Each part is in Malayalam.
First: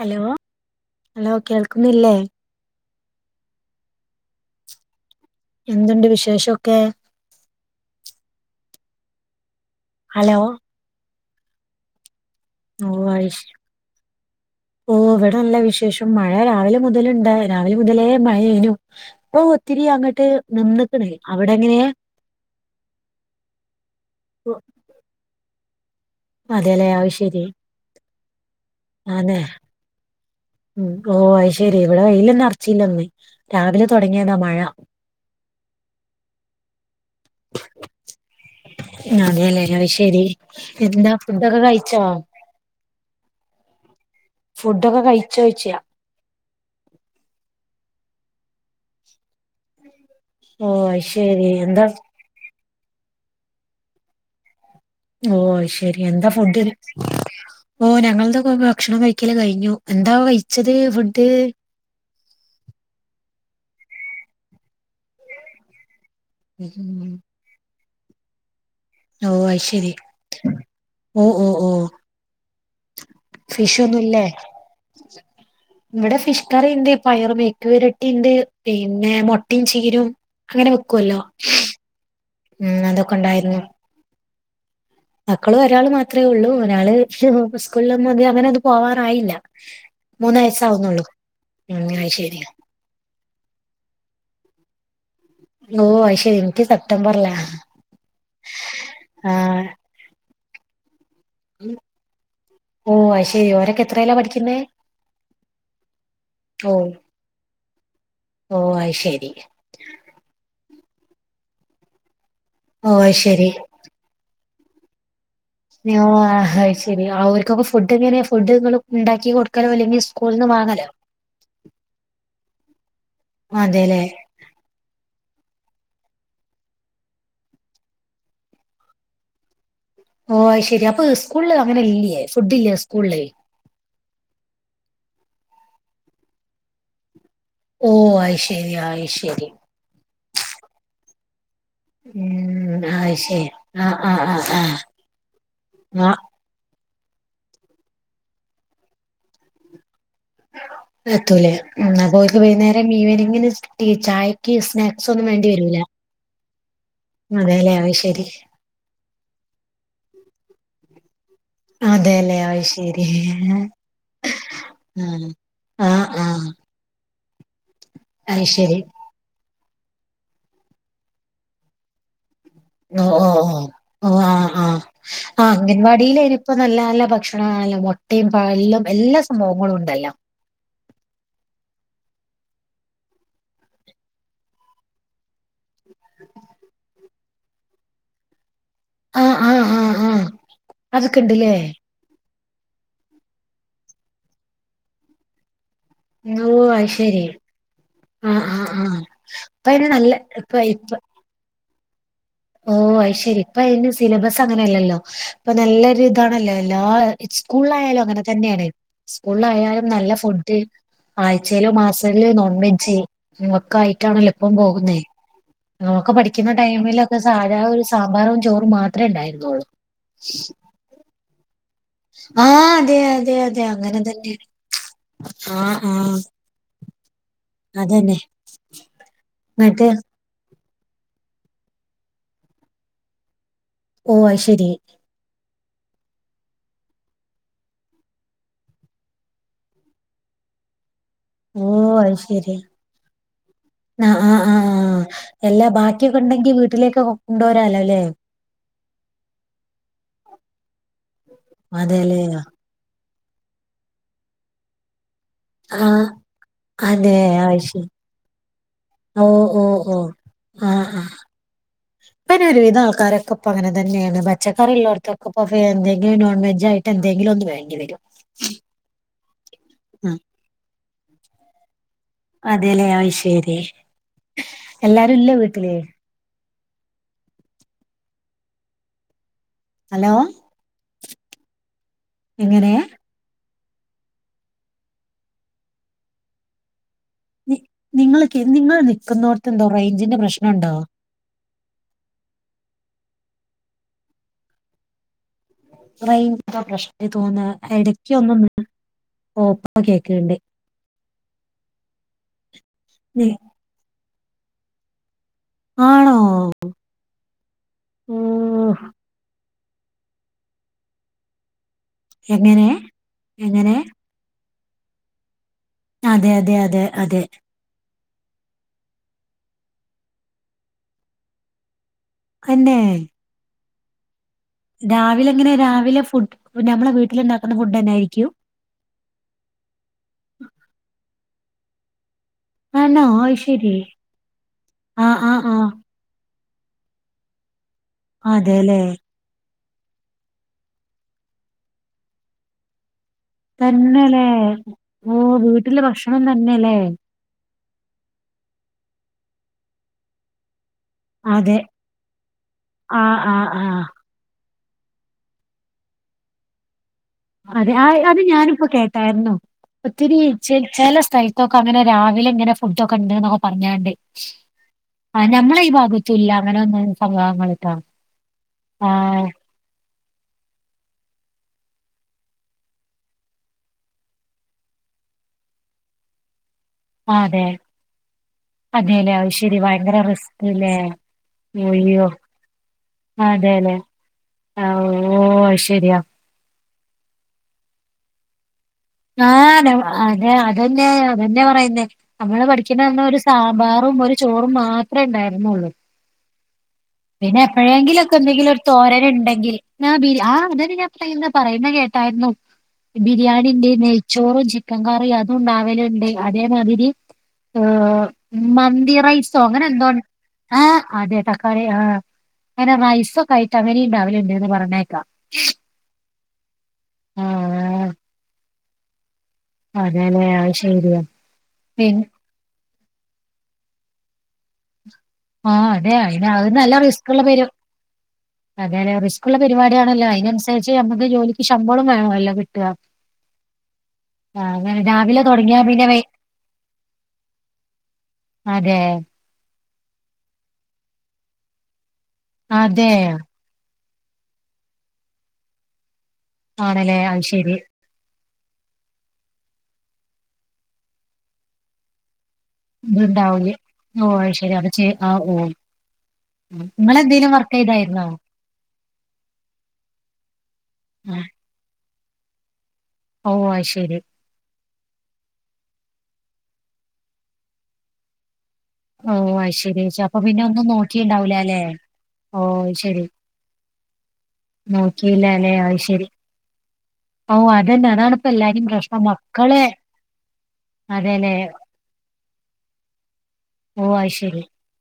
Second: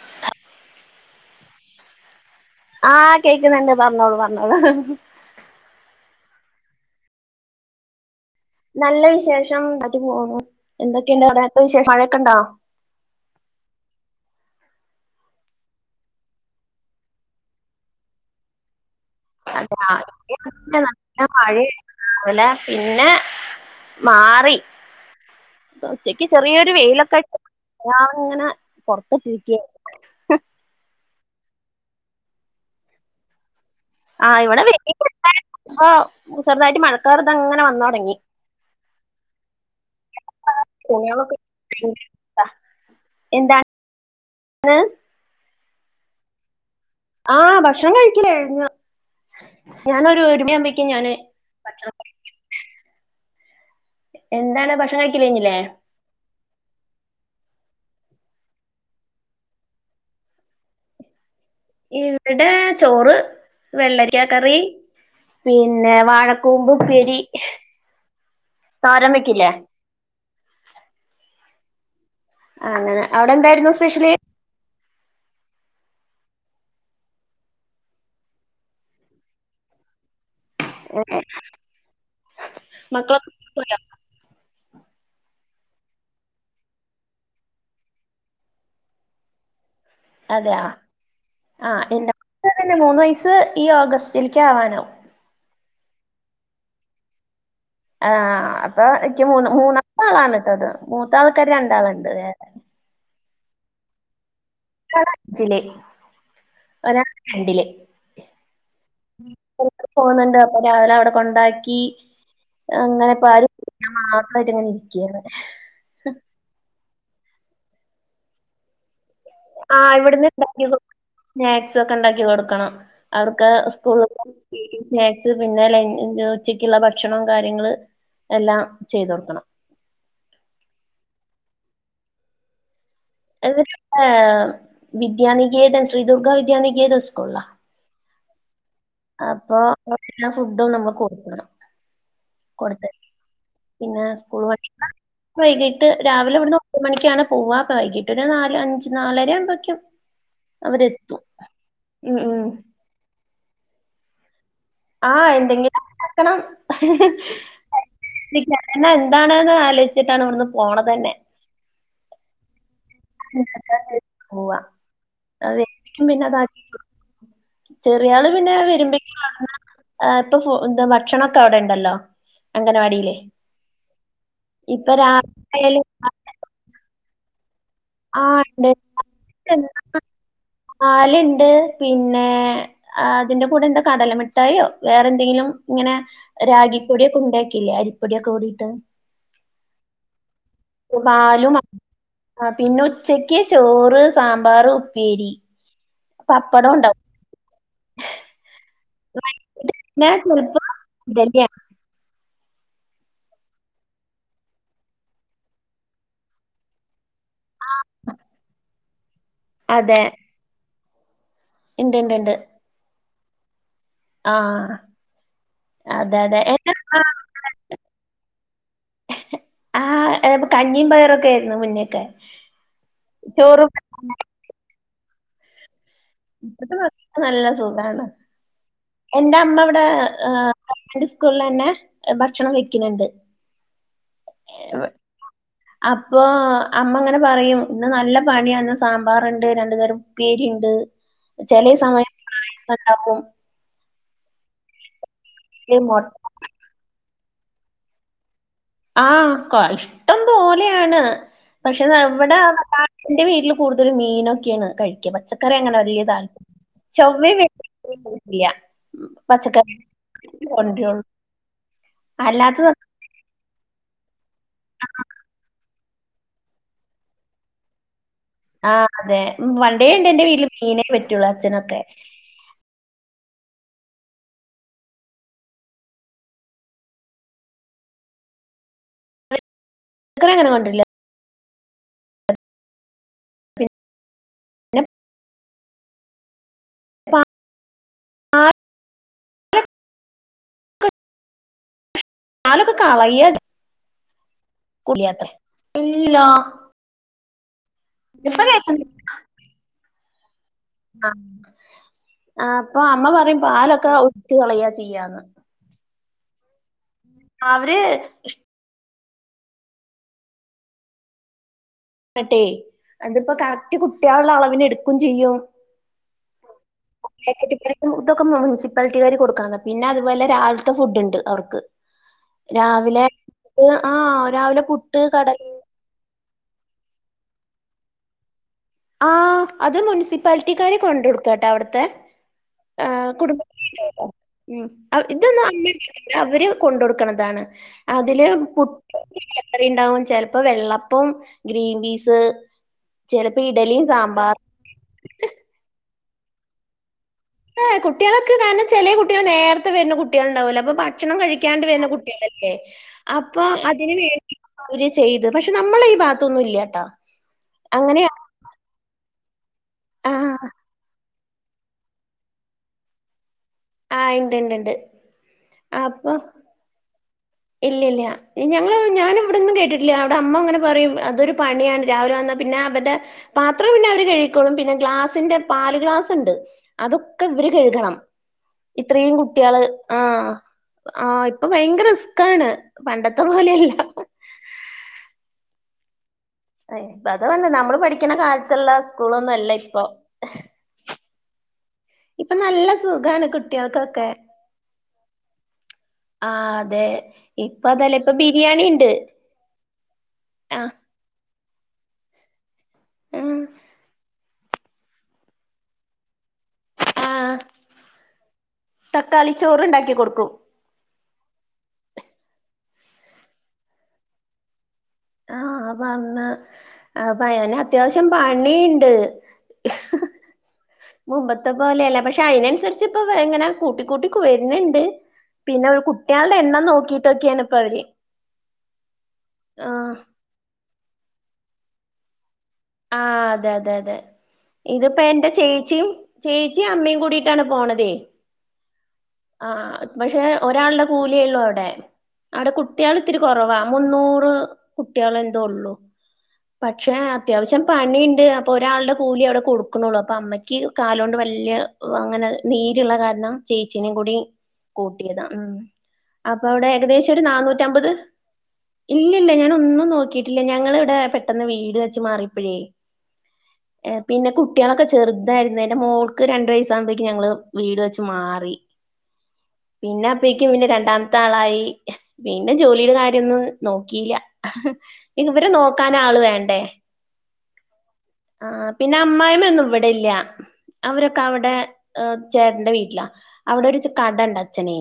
ഹലോ.. ഹലോ കേൾക്കുന്നില്ലേ ആഹ് കേക്ക്ന്ന്ണ്ട് പറഞ്ഞോളു പറഞ്ഞോളു എന്ത്ണ്ട് വിശേഷൊക്കെ നല്ല വിശേഷം ന്നായ്ട്ട് ഹലോ പോവുന്നു എന്തൊക്കെയുണ്ട് അവിടെത്തെ വിശേഷം മഴയൊക്കെണ്ടാ ഓഹ് അയിശ് ഓഹ് വ്ട നല്ല വിശേഷം മഴ രാവില മുതല്ണ്ടാ രാവില മുതലേ മഴയേനു ഇപ്പൊ ഒത്തിരി അങ്ങട്ട് അതെയ [unintelligible] നിന്ന്ക്ക്ണ് നല്ല അവിടെ എങ്ങനെ മഴയലെ [unintelligible] പിന്നെ മാറി ഉച്ചക്ക് ചെറിയൊരു അതേല്ലേ അത് വെയിലൊക്കെ ഉണ്ട് ശരി തുണിയാള് ഇങ്ങനെ ആന്നെ പൊറത്തിട്ടിരിക്കയാ ഉം ഓഹ് അയ്ശരി ഇവിടെ വെയ്ലെന്നെ അർച്ചില്ലന്ന് രാവിലെ തുടങ്ങി ആഹ് ഇവിടെ വെയിലുണ്ടാരുന്നു ചെറുതായിട്ട് മഴക്കാറിതങ്ങനെ വന്ന് തുടങ്ങി അതെയല്ലേ അത് ശരി എന്താ തുണികളൊക്കെ ഫുഡൊക്കെ കഴിച്ചോ എന്താണ് ഫുഡൊക്കെ കഴിച്ചോയ്ച്ച ആഹ് ഭക്ഷണം കഴിക്കല് കഴിഞ്ഞു ഞാനൊരു ഒരു മണി ഓ ആവുമ്പേഴേക്കും അത് ഞാന് ശരി എന്താ ഭക്ഷണം കഴി എന്താണ് ഭക്ഷണം കഴി ഓഹ് അയ് ശെരി എന്താ ഫുഡ് ഇന്ന് ഓഹ് ഞങ്ങൾ ഭക്ഷണം കഴിക്കല് കഴിഞ്ഞു എന്താ കഴിച്ചത് ഫുഡ് ഇവിടെ ചോറ് വെള്ളരിക്കാ കറി പിന്നെ വാഴ കൂമ്പ് ഉം ഉപ്പേരി തോരൻ ഓഹ് വെക്കില്ലേ അയ്ശരി ഓഹ് ഓഹ് ഓഹ് അങ്ങനെ അവിടെ എന്തായിരുന്നു ഫിഷ് സ്പെഷ്യല് ഒന്നുല്ലേ ഇവിടെ ഫിഷ് കറിണ്ട്, പയറ് മെഴുക്ക് വരട്ടിണ്ട് പിന്നെ, മൊട്ടിം ചീരും അങ്ങനെ വെക്കുവല്ലോ ഉം അതൊക്കെ മക്കളൊക്കെ സ്കൂളിൽ ഉണ്ടായിരുന്നു പോയോ മക്കള് ഒരാൾ മാത്രേ ഉള്ളൂ ഒരാള് സ്കൂളിലൊന്നും അങ്ങ് അങ്ങനെ അത് പോവാറായില്ല മൂന്ന് വയസ് അതെയോ ആവുന്നുള്ളൂ ഉം അയ്ശരി [unintelligible] ന്നെ മൂന്ന് വയസ്സ് ഈ ഓഗസ്റ്റിൽക്ക് ആവാനാകും ഓഹ് അയ് ശരി ഇവൻക്ക് സെപ്റ്റംബർലാ ആഹ് അപ്പൊ എനിക്ക് മൂന്ന് മൂന്നാളാണ് ഉള്ളത് മൂത്ത ആൾക്കാർ രണ്ടാളുണ്ട് വേറെ ഓഹ് അയ്ശരി ഓരൊക്കെ എത്രേലാ പഠിക്കുന്നേ ഒരാള് അഞ്ചില് ഓ ഒരാള് രണ്ടില് ഓ അത് ശരി പോന്നുണ്ട് അപ്പൊ രാവിലെ അവിടെ കൊണ്ടാക്കി ഓ അത് അങ്ങനെപ്പോ ശരി ആരും ഞാൻ മാത്രം ആയിട്ട് ഇങ്ങനെ ഇരിക്കാ ഓ അത് ശരി. അവർക്കൊക്കെ ഫുഡ് എങ്ങനെയാ ഫുഡ് നിങ്ങള് ഇണ്ടാക്കി കൊട് ക്കെലൊ ആ അല്ലെങ്കി ഇവിടുന്ന് സ്കൂള്ന്ന് ഉണ്ടാക്കി വാങ്ങല്ലോ സ്നാക്സ് ഒക്കെ ഇണ്ടാക്കി കൊടുക്കണം. അവർക്ക് അതെല്ലേ സ്കൂള് സ്നാക്സ് പിന്നെ ലൻ ഉച്ചക്കുള്ള ഭക്ഷണം കാര്യങ്ങള് എല്ലാം ചെയ്ത് കൊടുക്കണം ഓഹ് അത് ശെരി. അപ്പ സ്കൂള്ല് അങ്ങനെ ഇല്ലേ ഫുഡ് ഇല്ലേ സ്കൂള് ള് ഇവര് പിന്നെ വിദ്യാനികേതം ശ്രീദുർഗാ വിദ്യാനികേതം സ്കൂള്ലാ ഓഹ് അത് ശെരി ആയി അപ്പൊ ഫുഡും നമ്മള് കൊടുക്കണം ഉം കൊടുത്ത് അത് ശരി ആ പിന്നെ ആ ആ സ്കൂൾ ആ വൈകിട്ട് ആ രാവിലെ ഇവിട്ന്ന് ഒൻ ഒൻപത് മണിക്കാണ് പോവ. അപ്പ വൈകിട്ടൊര് നാല് അഞ്ച് നാലര ആകുമ്പോയ്ക്കും എത്തൂലേ. ഉം അപ്പോ വൈന്നേരം ഈവനിങ്ങിന് ചായയ്ക്ക് സ്നാക്ക് ആഹ് എന്തെങ്കിലും ഉണ്ടാക്കണം അതെല്ലേ അത് ശരി ഇന്ന് എന്താണേന്ന് ആലോയ്ച്ചിട്ടാണ് ഇവെട്ന്ന് പോണെതെന്നെ അതേലെ ആഹ് അത് ശെരി ഉണ്ടാക്കാന്ന് വെച്ച് പോവാ. ആഹ് അത് ഏൽപ്പിക്കും പിന്നെ ആഹ് അതാക്കി കൊടുക്കും. ചെറിയാള് പിന്നെ ശരി വരുമ്പഴേക്കും [unintelligible] ഇപ്പൊ ഭക്ഷണൊക്കെ അവിടെ ഇണ്ടല്ലോ. ഓഹ് ഓഹ് ഓഹ് ഓഹ് ആഹ് ആഹ് ഇപ്പൊ ആഹ് രാവിലെ അംഗൻവാടിയിലേ ഇപ്പൊ നല്ല നല്ല ഭക്ഷണമാണല്ലോ ആ മുട്ടിം ഉണ്ട് പാലും എൽ എല്ലാ സംഭവങ്ങളും ഉണ്ടല്ലോ പാല് ഇണ്ട്. പിന്നെ അതിന്റെ കൂടെ എന്താ കടലമിട്ടായോ വേറെ എന്തെങ്കിലും ഇങ്ങനെ രാഗിപ്പൊടിയൊക്കെ ഉണ്ടാക്കില്ലേ അരിപ്പൊടിയൊക്കെ കൂടിട്ട് ആഹ് ആഹ് ആഹ് ആഹ് പാലും ആഹ് പിന്നെ ഉച്ചക്ക് ചോറ് സാമ്പാർ ഉപ്പേരി ഓഹ് പപ്പടം അഹ് ഉണ്ടാവും. ശെരി ആഹ് ആഹ് ആഹ് അഹ് ഇ പൈന് നല്ല ഇപ്പ ഇപ്പ ഇതെന്ന്യ ഓഹ് അഹ് ശെരി ഇപ്പ അതിന് സിലബസ് അങ്ങനെയല്ലല്ലോ. ഇപ്പൊ നല്ലരു ഇതാണല്ലൊ. എല്ലാ സ്കൂള് ആലായാലും അങ്ങനെ തന്നേണ്. സ്കൂളിലായാലും അതെ നല്ല ഫുഡ് ആഴ്ചയിലു ഇണ്ട് ഇണ്ട് മാസെൽ ഇണ്ട് നൊൺ വിച്ചേയ് നമക്ക്ആയി ണല്ലോ ഇപ്പ ആഹ് പോകുന്നേ നോക്ക അതെ അതെ പഠിക്കുന്ന എന്റെ ടൈമ് ലൊ താഴാ ഒരു സാമ്പാറും ചോറും മാത്രേ ഇണ്ടായിരുന്നൊള്ളൂ കഞ്ഞിം പയറൊക്കേരുന്നു മുന്നേ ആഹ് അതെ അതെ അതെ അങ്ങനെ പയറും. തന്നേണ്. ആഹ് ആഹ് ഇപ്പത്തെ നല്ല സുഖാണ്. എന്റെ അമ്മ ഔടെ എന്നിട്ട് ഹ ഗവൺമെന്റ് സ്കൂളിലെന്നെ ഭക്ഷണം വെക്കുന്നുണ്ട് ഓഹ് ശരി അപ്പോ അമ്മ ഇങ്ങനെ പറയും. ഇന്ന് നല്ല പണിയാണ്. ഇന്ന് സാമ്പാറ്ണ്ട് രണ്ടു തരം ഉപ്പേരി ഇണ്ട് ഓഹ് അഹ് ശെരി ഉണ്ടാക്കും, ആഹ് ആഹ് ആഹ് ആഹ് എല്ലാ ബാ മുട്ട ക്ക്യൊക്കെ ഇണ്ടെങ്കി വീട്ടിലേക്ക് കൊണ്ടോരാലോലേ ആഹ് ക്ക ഇഷ്ടം പോലെയാണ്. പക്ഷെ അതെല്ലേ എവ്ടെ [unintelligible] ഇന്റെ വീട്ടിലു കൂടുതൽ മീനൊക്കെയാണ് കഴിക്ക പച്ചക്ക ക്കറി അങ്ങനെ ആ വല്യതാൽ [unintelligible] അതെ ചവ്വയും വ അത് ശരി [unintelligible] ഇല്യ ഓ ഓ പച്ചക്കറി കൊണ്ട്രള്ളു ഇപെന്നെ ഒരുവിധ ആൾക്കാരൊക്കെ ഇപ്പ അങ്ങനെ തന്നെേണ് പച്ചക്കറി ഇള്ളോട്ത്തൊക്കെ ഇപ്പൊ [unintelligible] നോൺ വേ ജായിട്ട് എന്തെങ്കിലും ഒന്ന് വേണ്ടി വെരും ആഹ് അതെ വണ്ടേ ഉണ്ട് ഇൻന്റെ വീട്ടില് മീനേ പറ്റൊള്ളു അച്ഛനൊക്കെ അതേലെ അഹ്ശെരി എല്ലാരും ഇല്ലെ വീട്ടില് ഹലോ പച്ചക്കറി അങ്ങനെ കൊണ്ടരില്ല. എങ്ങനെയ? പിന്നെ പാൽ നിങ്ങൾക്ക് നിങ്ങൾ നിക്കുന്നോട്ത്തെ എന്തോ റേഞ്ചിന്റെ പ്രശ്നം ഉണ്ടോ അതൊക്കെ കളയ കുളിയാട്ടം റേഞ്ച് എന്തോ പ്രശ്നം തോന്നാ. എടക്ക് ഒന്നും ഇപ്പൊ കേക്ക ഓഫാ കേക്ക്ണ്ട്. ആഹ് ആഹ് അപ്പൊ അമ്മ പറയും പാലൊക്കെ ഒഴച്ച് കളയ ചെയ്യാന്ന് ആണൊ അവര് ട്ടെ എങ്ങനെ അതിപ്പോ കറക്റ്റ് എങ്ങനെ കുട്ടികളുടെ അളവിനെടുക്കും ചെയ്യും അതെയതെയതെ അതെ പാക്കറ്റ് പൈസ ഇതൊക്കെ മുൻസിപ്പാലിറ്റി വാര് കൊടുക്കണത പിന്നെ അതുപോലെ രാവിലത്തെ ഫുഡ് ഉണ്ട് അവർക്ക് അന്നെ രാവിലെ ആഹ് രാവിലെ പുട്ട് കടല രാവിലെങ്ങനെ രാവിലെ ഫുഡ് നമ്മളെ വീട്ടിലുണ്ടാക്കുന്ന ഫുഡന്നൊയിരിക്കും ആഹ് അത് മുനിസിപ്പാലിറ്റിക്കാര് കൊണ്ട കൊടുക്കട്ടോ അവിടുത്തെ ആണോ ആഹ് അത് കുടുംബ [inaudible] ശരി ആ ആ ഇതൊന്ന ആ [inaudible] അവര് കൊണ്ട കൊടുക്കണതാണ് അതില് പു അതെല്ലേ എത്ര ഉണ്ടാവും ചെലപ്പോ വെള്ളപ്പം ഗ്രീൻ പീസ് ച തന്നെല്ലേ ഓഹ് വീട്ടില് ഭക്ഷണം തന്നെല്ലേ ഏ കുട്ട്യാളൊക്കെ കാരണം ചെലെ കുട്ട്യാൾ നേരത്തെ വര്ന്ന കുട്ടിൾുണ്ടാവലോ അപ്പൊ ഭക്ഷണം അതെ കഴിക്കാണ്ട് വരുന്ന കുട്ടികളല്ലേ ആ ആ അപ്പ ആ അതിന വേ അവര് ചെയ്ത് പക്ഷെ നമ്മള ഈ ഭാതൊന്നും ഇല്ലാട്ടോ അതെ ആ അത് ഞാനിപ്പോ കേട്ടായിരുന്നു ആ ഒത്തിരി ഛെല സ്ഥ തോക്കങ്ങനെ രാവിലെങ്ങനെ ഫുടൊക്കെണ്ട്ന്നൊക്കെ പറഞ്ഞാണ്ട് ആ ഇണ്ട് ഇണ്ട് ഇണ്ട്. ആ ഞമ്മള ഈ അപ്പൊ ഭാഗത്തുല്ല അങ്ങനെ ഒന്നഭ ഇല്ല ഇല്ല ഞങ്ങള് ഞാനി ഇവിടന്ന് കേട്ടിട്ട ഇല്ല അവിടെ അമ്മ അങ്ങനെ പറയും അതൊരു പണിയാണ് രാവിലെ വന്നാൽ പിന്നെ അവടെ പാത്രം പിന്നെ അവര് കഴിക്കോളും പിന്നെ ഗ്ലാസ്സിന്റെ പാല് ഗ്ലാസ് ഉണ്ട് ആ, അതൊക്കെ അതെ ഇവര് കഴുകണം അതെല്ലേ ഇത്രയും അത് ശരി കുട്ടികള് ഭയങ്കര ആ റിസ്ക് അല്ലേ ആ ഇപ്പൊ ഭയങ്കര ഒയ്യോ ക്കാണ് പണ്ടത്തെ പോലെയല്ല ആഹ് ഓ ശരിയാ അ ഇപ്പ അത് വന്ന നമ്മള് പഠിക്കുന്ന കാലത്തുള്ള സ്കൂളൊന്നും അല്ല ആഹ് ഇപ്പൊ അതെ അതന്നെ അതെന്നെ പറയുന്നേ ഇപ്പൊ നമ്മള് നല്ല പഠിക്കുന്ന തന്നെ ഒരു സുഖാണ് സാമ്പാറും കുട്ടികൾക്കൊക്കെ ഒരു ചോറും മാത്രെ ഉണ്ടായിരുന്നുള്ളൂ ആഹ് അതെ പിന്നെ ഇപ്പ അതല്ല ഇപ്പൊ എപ്പോഴെങ്കിലോക്കെ എന്തെങ്കിലും ഒരു ബിരിയാണി ഉണ്ട് തോരനുണ്ടെങ്കിൽ ആ അതന്നെ ഞൻ ഇന്ന് പറയുന്ന കേട്ടായിരുന്നു ബിരിയാണിന്റ ചോറും ചിക്കൻ കറിയും അതും ഉണ്ടാവലുണ്ട് അതേമാതിരി ആ ഏഹ് മന്തി തക്കാളി റൈസോ അങ്ങനെ എന്തോ ചോറ്ണ്ടാക്കി കൊടുക്കും ആഹ അതെ തക്കാളി ആ് അങ്ങനെ റൈസൊക്കെയായിട്ട് അങ്ങനെയുണ്ടാവിലുണ്ട് ന്ന് പറഞ്ഞേക്കാം ആഹ് അപ്പ അന്ന് ആ പയന അത്യാവശ്യം പണിണ്ട് അതെല്ലെ അത്ശരിയ പി പോലെയല്ല പക്ഷെ അതിനനുസരിച്ച് ഇപ്പ ഇങ്ങനെ കൂട്ടിക്കൂട്ടി വരുന്നുണ്ട് ആ പിന്നെ അവര് അതെ അതിന് കുട്ടികൾടെ എണ്ണം നോക്കിട്ടൊക്കെയാണ് ഇപ്പൊ അവര് അതേ അല്ലെ റിസ്ക് ഉള്ള ആ പരിപാടിയാണല്ലോ അയിനനുസരിച്ച് ഞമക്ക് ജോലിക്ക് ശമ്പളം വേണല്ലോ ആഹ് അതെ അതെ അതെ അങ്ങനെ ഇതിപ്പോ രാവിലെ എന്റെ തുടങ്ങിയാ പിന്നെ ചേച്ചിയും വൈ ചേച്ചിയും അമ്മയും കൂടിയിട്ടാണ് പോണതേ അതെ ആഹ് പക്ഷെ ഒരാളുടെ കൂലിയേള്ളൂ അവിടെ അവിടെ അതെ കുട്ടികൾ ഇത്തിരി കുറവാ മുന്നൂറ് കുട്ടികളന്തേ ഉള്ളു പക്ഷെ ആണല്ലേ അത് ശരി പണിണ്ട് അപ്പൊ ഒരാളുടെ കൂലി അവിടെ കൊടുക്കണുള്ളു അപ്പൊ അമ്മയ്ക്ക് കാലോണ്ട് വല്യ അങ്ങനെ നീരുള്ള കാരണം ഇതുണ്ടാവൂലേ ചേച്ചീനേം ഓ കൂടി അത് ശരി അപ്പൊ ചെ ആ കൂട്ടിയതാണ് ഓ ഉം അപ്പൊ അവിടെ ഏകദേശം ഒരു നിങ്ങളെന്തേലും വർക്ക് നണുറ്റമ്പത് ചെയ്തായിരുന്നോ ഇല്ലില്ലല്ല ഞാനൊന്നും നോക്കിട്ടില്ല ഞങ്ങളിവിടെ ആ, പെട്ടന്ന് വീട് വെച്ച് മാറിപ്പഴെ ഓ അത് ഏ ശരി പിന്നെ കു കുട്ട്യാളൊക്കെ ചെറുതായിരുന്നു എന്റെ മോൾക്ക് രണ്ട് വയസമ്പോഴേക്ക് ഞങ്ങള് വീട് വെച്ച് മാറി ഓ അത് ശരി ചേച്ചി. പിന്നെ അപ്പൊ അപ്പേക്കും ഒന്നും പിന്നെ രണ്ടാമത്തെ നോക്കിണ്ടാവൂല അല്ലെ ആളായി ഓ പിന്നെ അത് ജോലിയുടെ ശരി കാര്യോന്നും നോക്കിയില്ല നോക്കിയില്ല ഇവര് അല്ലെ അത് നോക്കാൻ ശരി ആള് വേണ്ടേ ഓ അതന്നെ അതാണിപ്പം ആ എല്ലാരേം പിന്നെ പ്രശ്നം മക്കളെ അമ്മായിമ്മയൊന്നും ഇവിടെ ഇല്ല അവരൊക്കെ അതെല്ലെ അവിടെ ചേട്ടന്റെ വീട്ടിലാ അവിടെ ഓ ഒരു അത് കട ഉണ്ട് ശരി അച്ഛനേ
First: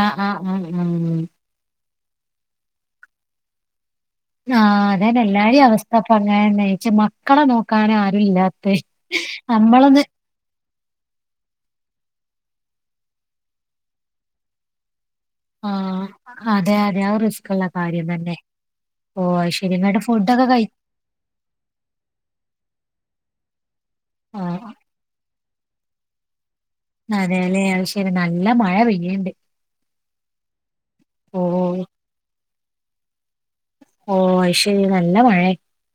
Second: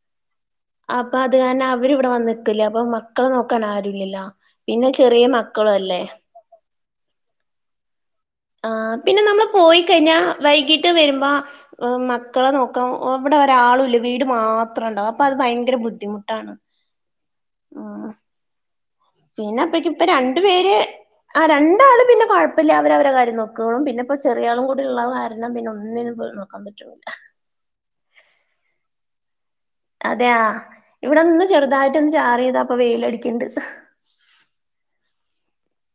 ആഹ് ആഹ് അഹ് അഹ് കാരണം അവരിവിടെ വന്നിക്കല്ല അപ്പൊ മക്കളെ നോക്കാൻ ആരുല്ലല്ല ആഹ് അതന്നേ എല്ലാരേം അവസ്ഥ അപ്പ അങ്ങനെ ച്ച മക്കളെ നോക്കാന് ആരും ആ ഇല്ലാത്തേ പിന്നെ നമ്മള് പോയി നമ്മളൊന്ന് കഴിഞ്ഞാ വൈകീട്ട് വരുമ്പോ മക്കളെ നോക്കാ ഇവിടെ ഒരാളില്ല വീട് മാത്രം ഉണ്ടാവും അത് ഭയങ്കര ആഹ് ബുദ്ധിമുട്ടാണ് അതെ അതെ ആ റിസ്ക് ഉള്ള ആ കാര്യം തന്നെ ഓ അത് പിന്നെ ശരി അപ്പക്കിം ഇങ്ങട്ട് ഇപ്പൊ രണ്ട് ഫുഡൊക്കെ കഴി പേര് ആ രണ്ടാള് പിന്നെ കുഴപ്പില്ല അവര് അവരെ കാര്യം നോക്കോളും പിന്നിപ്പോ ആഹ് ചെറിയാളും കൂടി ഉള്ളത് കാരണം പിന്നെ ഒന്നിനും നോക്കാൻ പറ്റുള്ളൂ അതേല്ലെ അത്‌ ശരി നല്ല മഴ പെയ്യണ്ട് അതെയാ ഇവിടെ ഒന്ന് ഓ ചെറുതായിട്ടൊന്ന് ചാറിയതാ ഇപ്പൊ വെയിലടിക്കണ്ട് ഓ അയിശരി നല്ല മഴയ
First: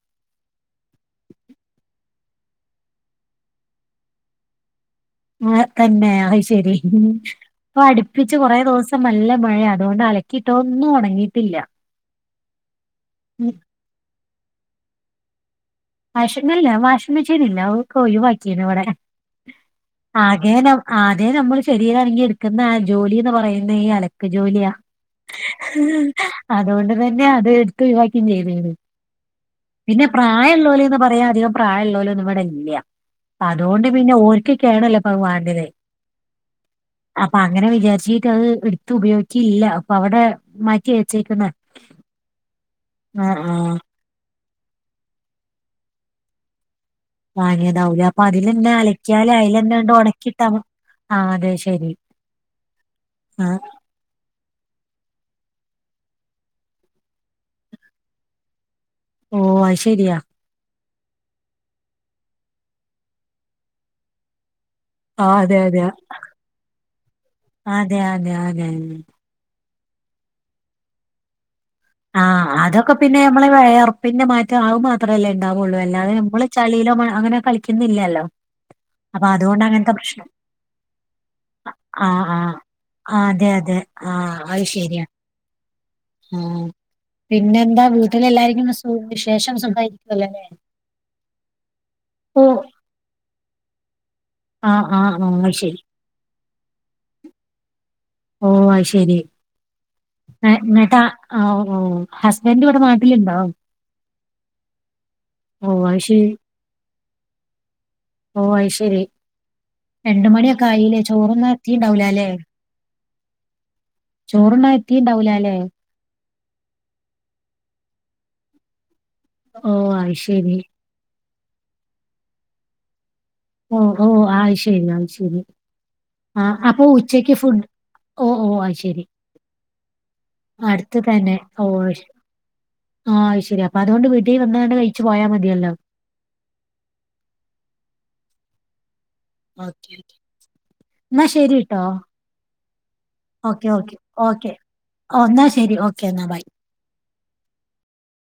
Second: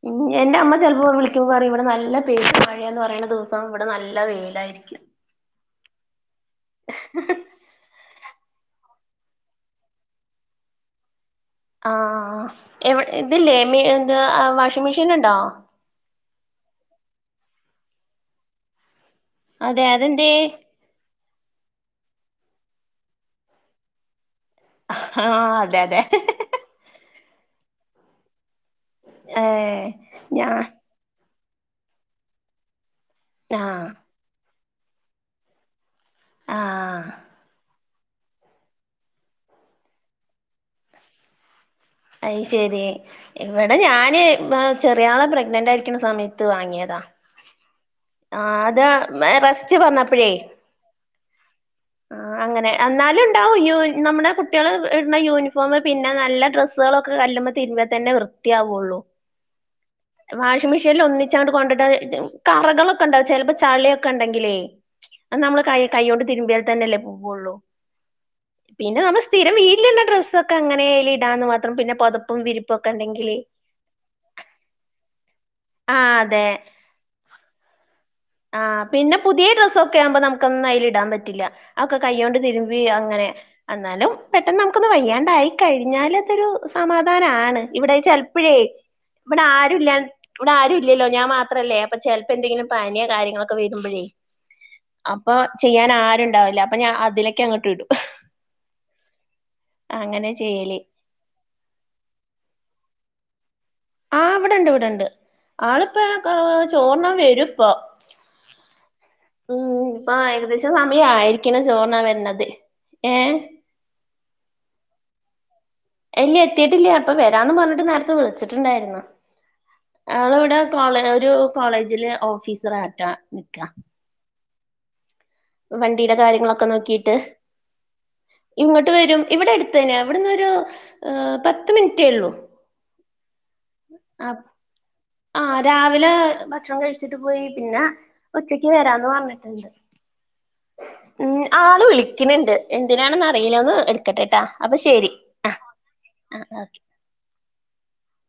ഉം എന്റെ അമ്മ ചിലപ്പോ വിളിക്കുമ്പോ പറയും ഇവിടെ നല്ല പെര് മഴന്ന് പറയുന്ന ദിവസം ഇവിടെ നല്ല വെയിലായിരിക്കും ആഹ് തന്നെ അത് ശരി ഇപ്പൊ അടുപ്പിച്ച് കൊറെ ദിവസം നല്ല മഴയാ അതോണ്ട് അലക്കിയിട്ട ഒന്നും ഉണങ്ങിയിട്ടില്ല ആഹ് എവി ഇതില്ലേ മി ഇത് വാഷിംഗ് മെഷീൻ ഉണ്ടോ വാഷിംഗ അല്ല വാഷിംഗ് മെശീനില്ല അതൊക്ക ഒഴിവാക്കിണ് ഇവിടെ അതെ അതെന്തേ ആകെനെ ആകെ നമ്മള് ശരീരനങ്ങി എടുക്കുന്ന ജോലിന്ന് പറയുന്നെ ഈ അലക്ക് ജോലിയാ ആഹ് അതെ അതെ അതൊണ്ട് തന്നെ അത് ഇടുത്തു ഒഴിവാക്കിം ചെയ്തീണ് ഏഹ് പിന്നെ ഞാ പ്രായഇള്ളോല് ന്ന് പറയാൻ അധികം പ്രായഇള്ളോലൊന്നും ഇവിടെ ഇല്ല അതൊണ്ട് ആഹ് പിന്നെ ഓര്ക്ക് കേടല്ലേ ഇപ്പൊ അത്‌ വേണ്ടത് ആഹ് അപ്പൊ അങ്ങനെ വിചാരിച്ചി അത് ഇടുത്ത് ഉപയോഗിക്കില്ല അത്‌ അപ്പൊ അവിടെ മാറ്റി വെച്ചേക്ക്ണ് അയ്‌ ശരി ഇവിടെ ഞാൻ ചെറിയാളെ പ്രഗ്നൻറ് ആയിരിക്കണ സമയത്ത് വാങ്ങിയതാ വാങ്ങിയതാവുലെ ആഹ് അതിലെന്നെ അത് അലക്കിയാല് അയിലെന്നെ റസ്റ്റ് അണ്ട് പറഞ്ഞപ്പഴേ ഒണക്കിട്ടാല് അതെ ശെരി ആഹ് അങ്ങനെ എന്നാലും ഉണ്ടാവും യൂ നമ്മുടെ കുട്ടികൾ ഇടുന്ന യൂണിഫോം പിന്നെ നല്ല ഡ്രസ്സുകളൊക്കെ കല്ലുമ്മെ തിരുമ്പ്യാ തന്നെ വൃത്തിയാവുള്ളു. ഓ അത് ശെരിയാ വാഷിംഗ് മെഷീനില് ഒന്നിച്ചണ്ട് കൊണ്ടട്ടാ കറകളൊക്കെ ഉണ്ടാവും ചിലപ്പോ ചളിയൊക്കെ ഉണ്ടെങ്കിലേ ആഹ് അത് അതെ നമ്മള് കൈ അതെ കൈൊണ്ട് തിരുമ്പിയ തന്നെല്ലേ പോവുള്ളൂ അതെ അതെ അതെ പിന്നെ നമ്മള് സ്ഥിരം വീട്ടിൽ ഇട്ണ ഡ്രസ്സൊക്കെ അങ്ങനെ അയിലിടാന്ന് മാത്രം പിന്നെ. പൊതപ്പും ആഹ് വിരിപ്പും ഒക്കെ അതൊക്കെ പിന്നെ ഉണ്ടെങ്കില് നമ്മള് വെയ്ർപ്പിന്റെ മാറ്റം അത്‌ മാത്രമല്ലേ ഉണ്ടാവുള്ളൂ ആ അല്ലാതെ അതെ നമ്മള് ചളിയിലോ മ അങ്ങനെ കളിക്കുന്നില്ലല്ലോ ആഹ പിന്നെ അപ്പൊ പുതിയ അതുകൊണ്ട് അങ്ങനത്തെ ഡ്രസ്സൊക്കെ ആകുമ്പോ പ്രശ്നം നമുക്കൊന്നും അതിൽ ഇടാൻ പറ്റില്ല അത്‌ ഒക്കെ ആഹ് കൈയ്യോണ്ട് ആഹ് തിരുമ്പി അങ്ങനെ ആഹ് അതെ അതെ എന്നാലും ആഹ് പെട്ടെന്ന് അത് നമുക്കൊന്ന് ശരിയാ വയ്യാണ്ടായി കഴിഞ്ഞാലതൊരു ആഹ് സമാധാനാണ് പിന്നെന്താ ഇവിടെ ചെലപ്പഴേ വീട്ടിലെല്ലാരിക്കും സു ഇബിടെ വിശേഷം ആരുല്ല സുഖായിരിക്കുവല്ലോ അല്ലേ ഇവിടെ ആരും ഇല്ലല്ലോ ഞാൻ മാത്രല്ലേ അപ്പ ചിലപ്പോ ഓഹ് എന്തെങ്കിലും പണി കാര്യങ്ങളൊക്കെ വരുമ്പഴേ ആഹ് ആഹ് അപ്പൊ ആഹ് അത് ശരി ചെയ്യാൻ ആരുംണ്ടാവില്ല അപ്പൊ ഞാൻ അതിലെക്ക് അങ്ങട്ട് ഇടും ഓ അത്‌ ശരി അങ്ങനെ ഏഹ് ചെയ്യല് ഇന്നിട്ട് ആ ആഹ് ഓ ഹസ്ബൻഡ് ഇവിടെ നാട്ടിലുണ്ടോ ആ് ഇവിടെണ്ട് ഇവിടെണ്ട് ഓ അത് ആളിപ്പൊ ശരി. ചോർണ്ണാൻ വരും ഇപ്പൊ ഓ അത് ശരി. ഉം ഇപ്പൊ മണിയൊക്കെ ഏകദേശം ആയില്ലേ? ചോറുണ്ണാൻ സമയായിരിക്ക്ണ് ചോർ തിന്നാൻ എത്തിണ്ടാവൂലാല്ലേ? വരണത് ഏഹ് ചോറുണ്ണാ എത്തീണ്ടാവൂല ല്ലേ. ഇല്ല എത്തിട്ടില്ലാ ഇപ്പം വരാന്ന് പറഞ്ഞിട്ട് നേരത്തെ വിളിച്ചിട്ടുണ്ടായിരുന്നു. ഓ അത് ആള് ശരി. ഇവടെ കോളേ ഒരു കോളേജില് ഓഫീസർ ആർറ്റാ നി ഓഹ് ഓഹ് ആയി ശരി ആയി ശരി വണ്ടീലെ ആ കാര്യങ്ങളൊക്കെ അപ്പൊ നോക്കിട്ട് ഉച്ചയ്ക്ക് ഫുഡ് ഓ ഓ അത് ഇങ്ങട്ട് ശരി. വരും ഇവടെ അടുത്തന്നെ. ഇവട്ന്നൊരു ഏഹ് പത്ത് മിനിറ്റേ ഒള്ളൂ ആഹ് അഹ്ശരി. അപ്പൊ അതുകൊണ്ട് വീട്ടീ വന്നാണ്ട് കഴിച്ചു പോയാ മതിയല്ലോ വിലെ ഭക്ഷണം കഴിച്ചിട്ട് പോയി പിന്നെ ഉച്ചക്ക് വരാന്ന് പറഞ്ഞ് ഓക്കെ ഓക്കെ ന്നാ ശരിട്ടോ ആള് വിളിക്കണണ്ട് എന്തിനാണെന്ന് അറിയില്ല ഓക്കെ ഒന്ന് ഓക്കെ എടുക്കട്ടെട്ടാ ഓക്കേ അപ്പൊ ശരി ഓഹ് എന്നാ ശരി ഓ ക്കേ ന്നാ ആ ആ ബയ്.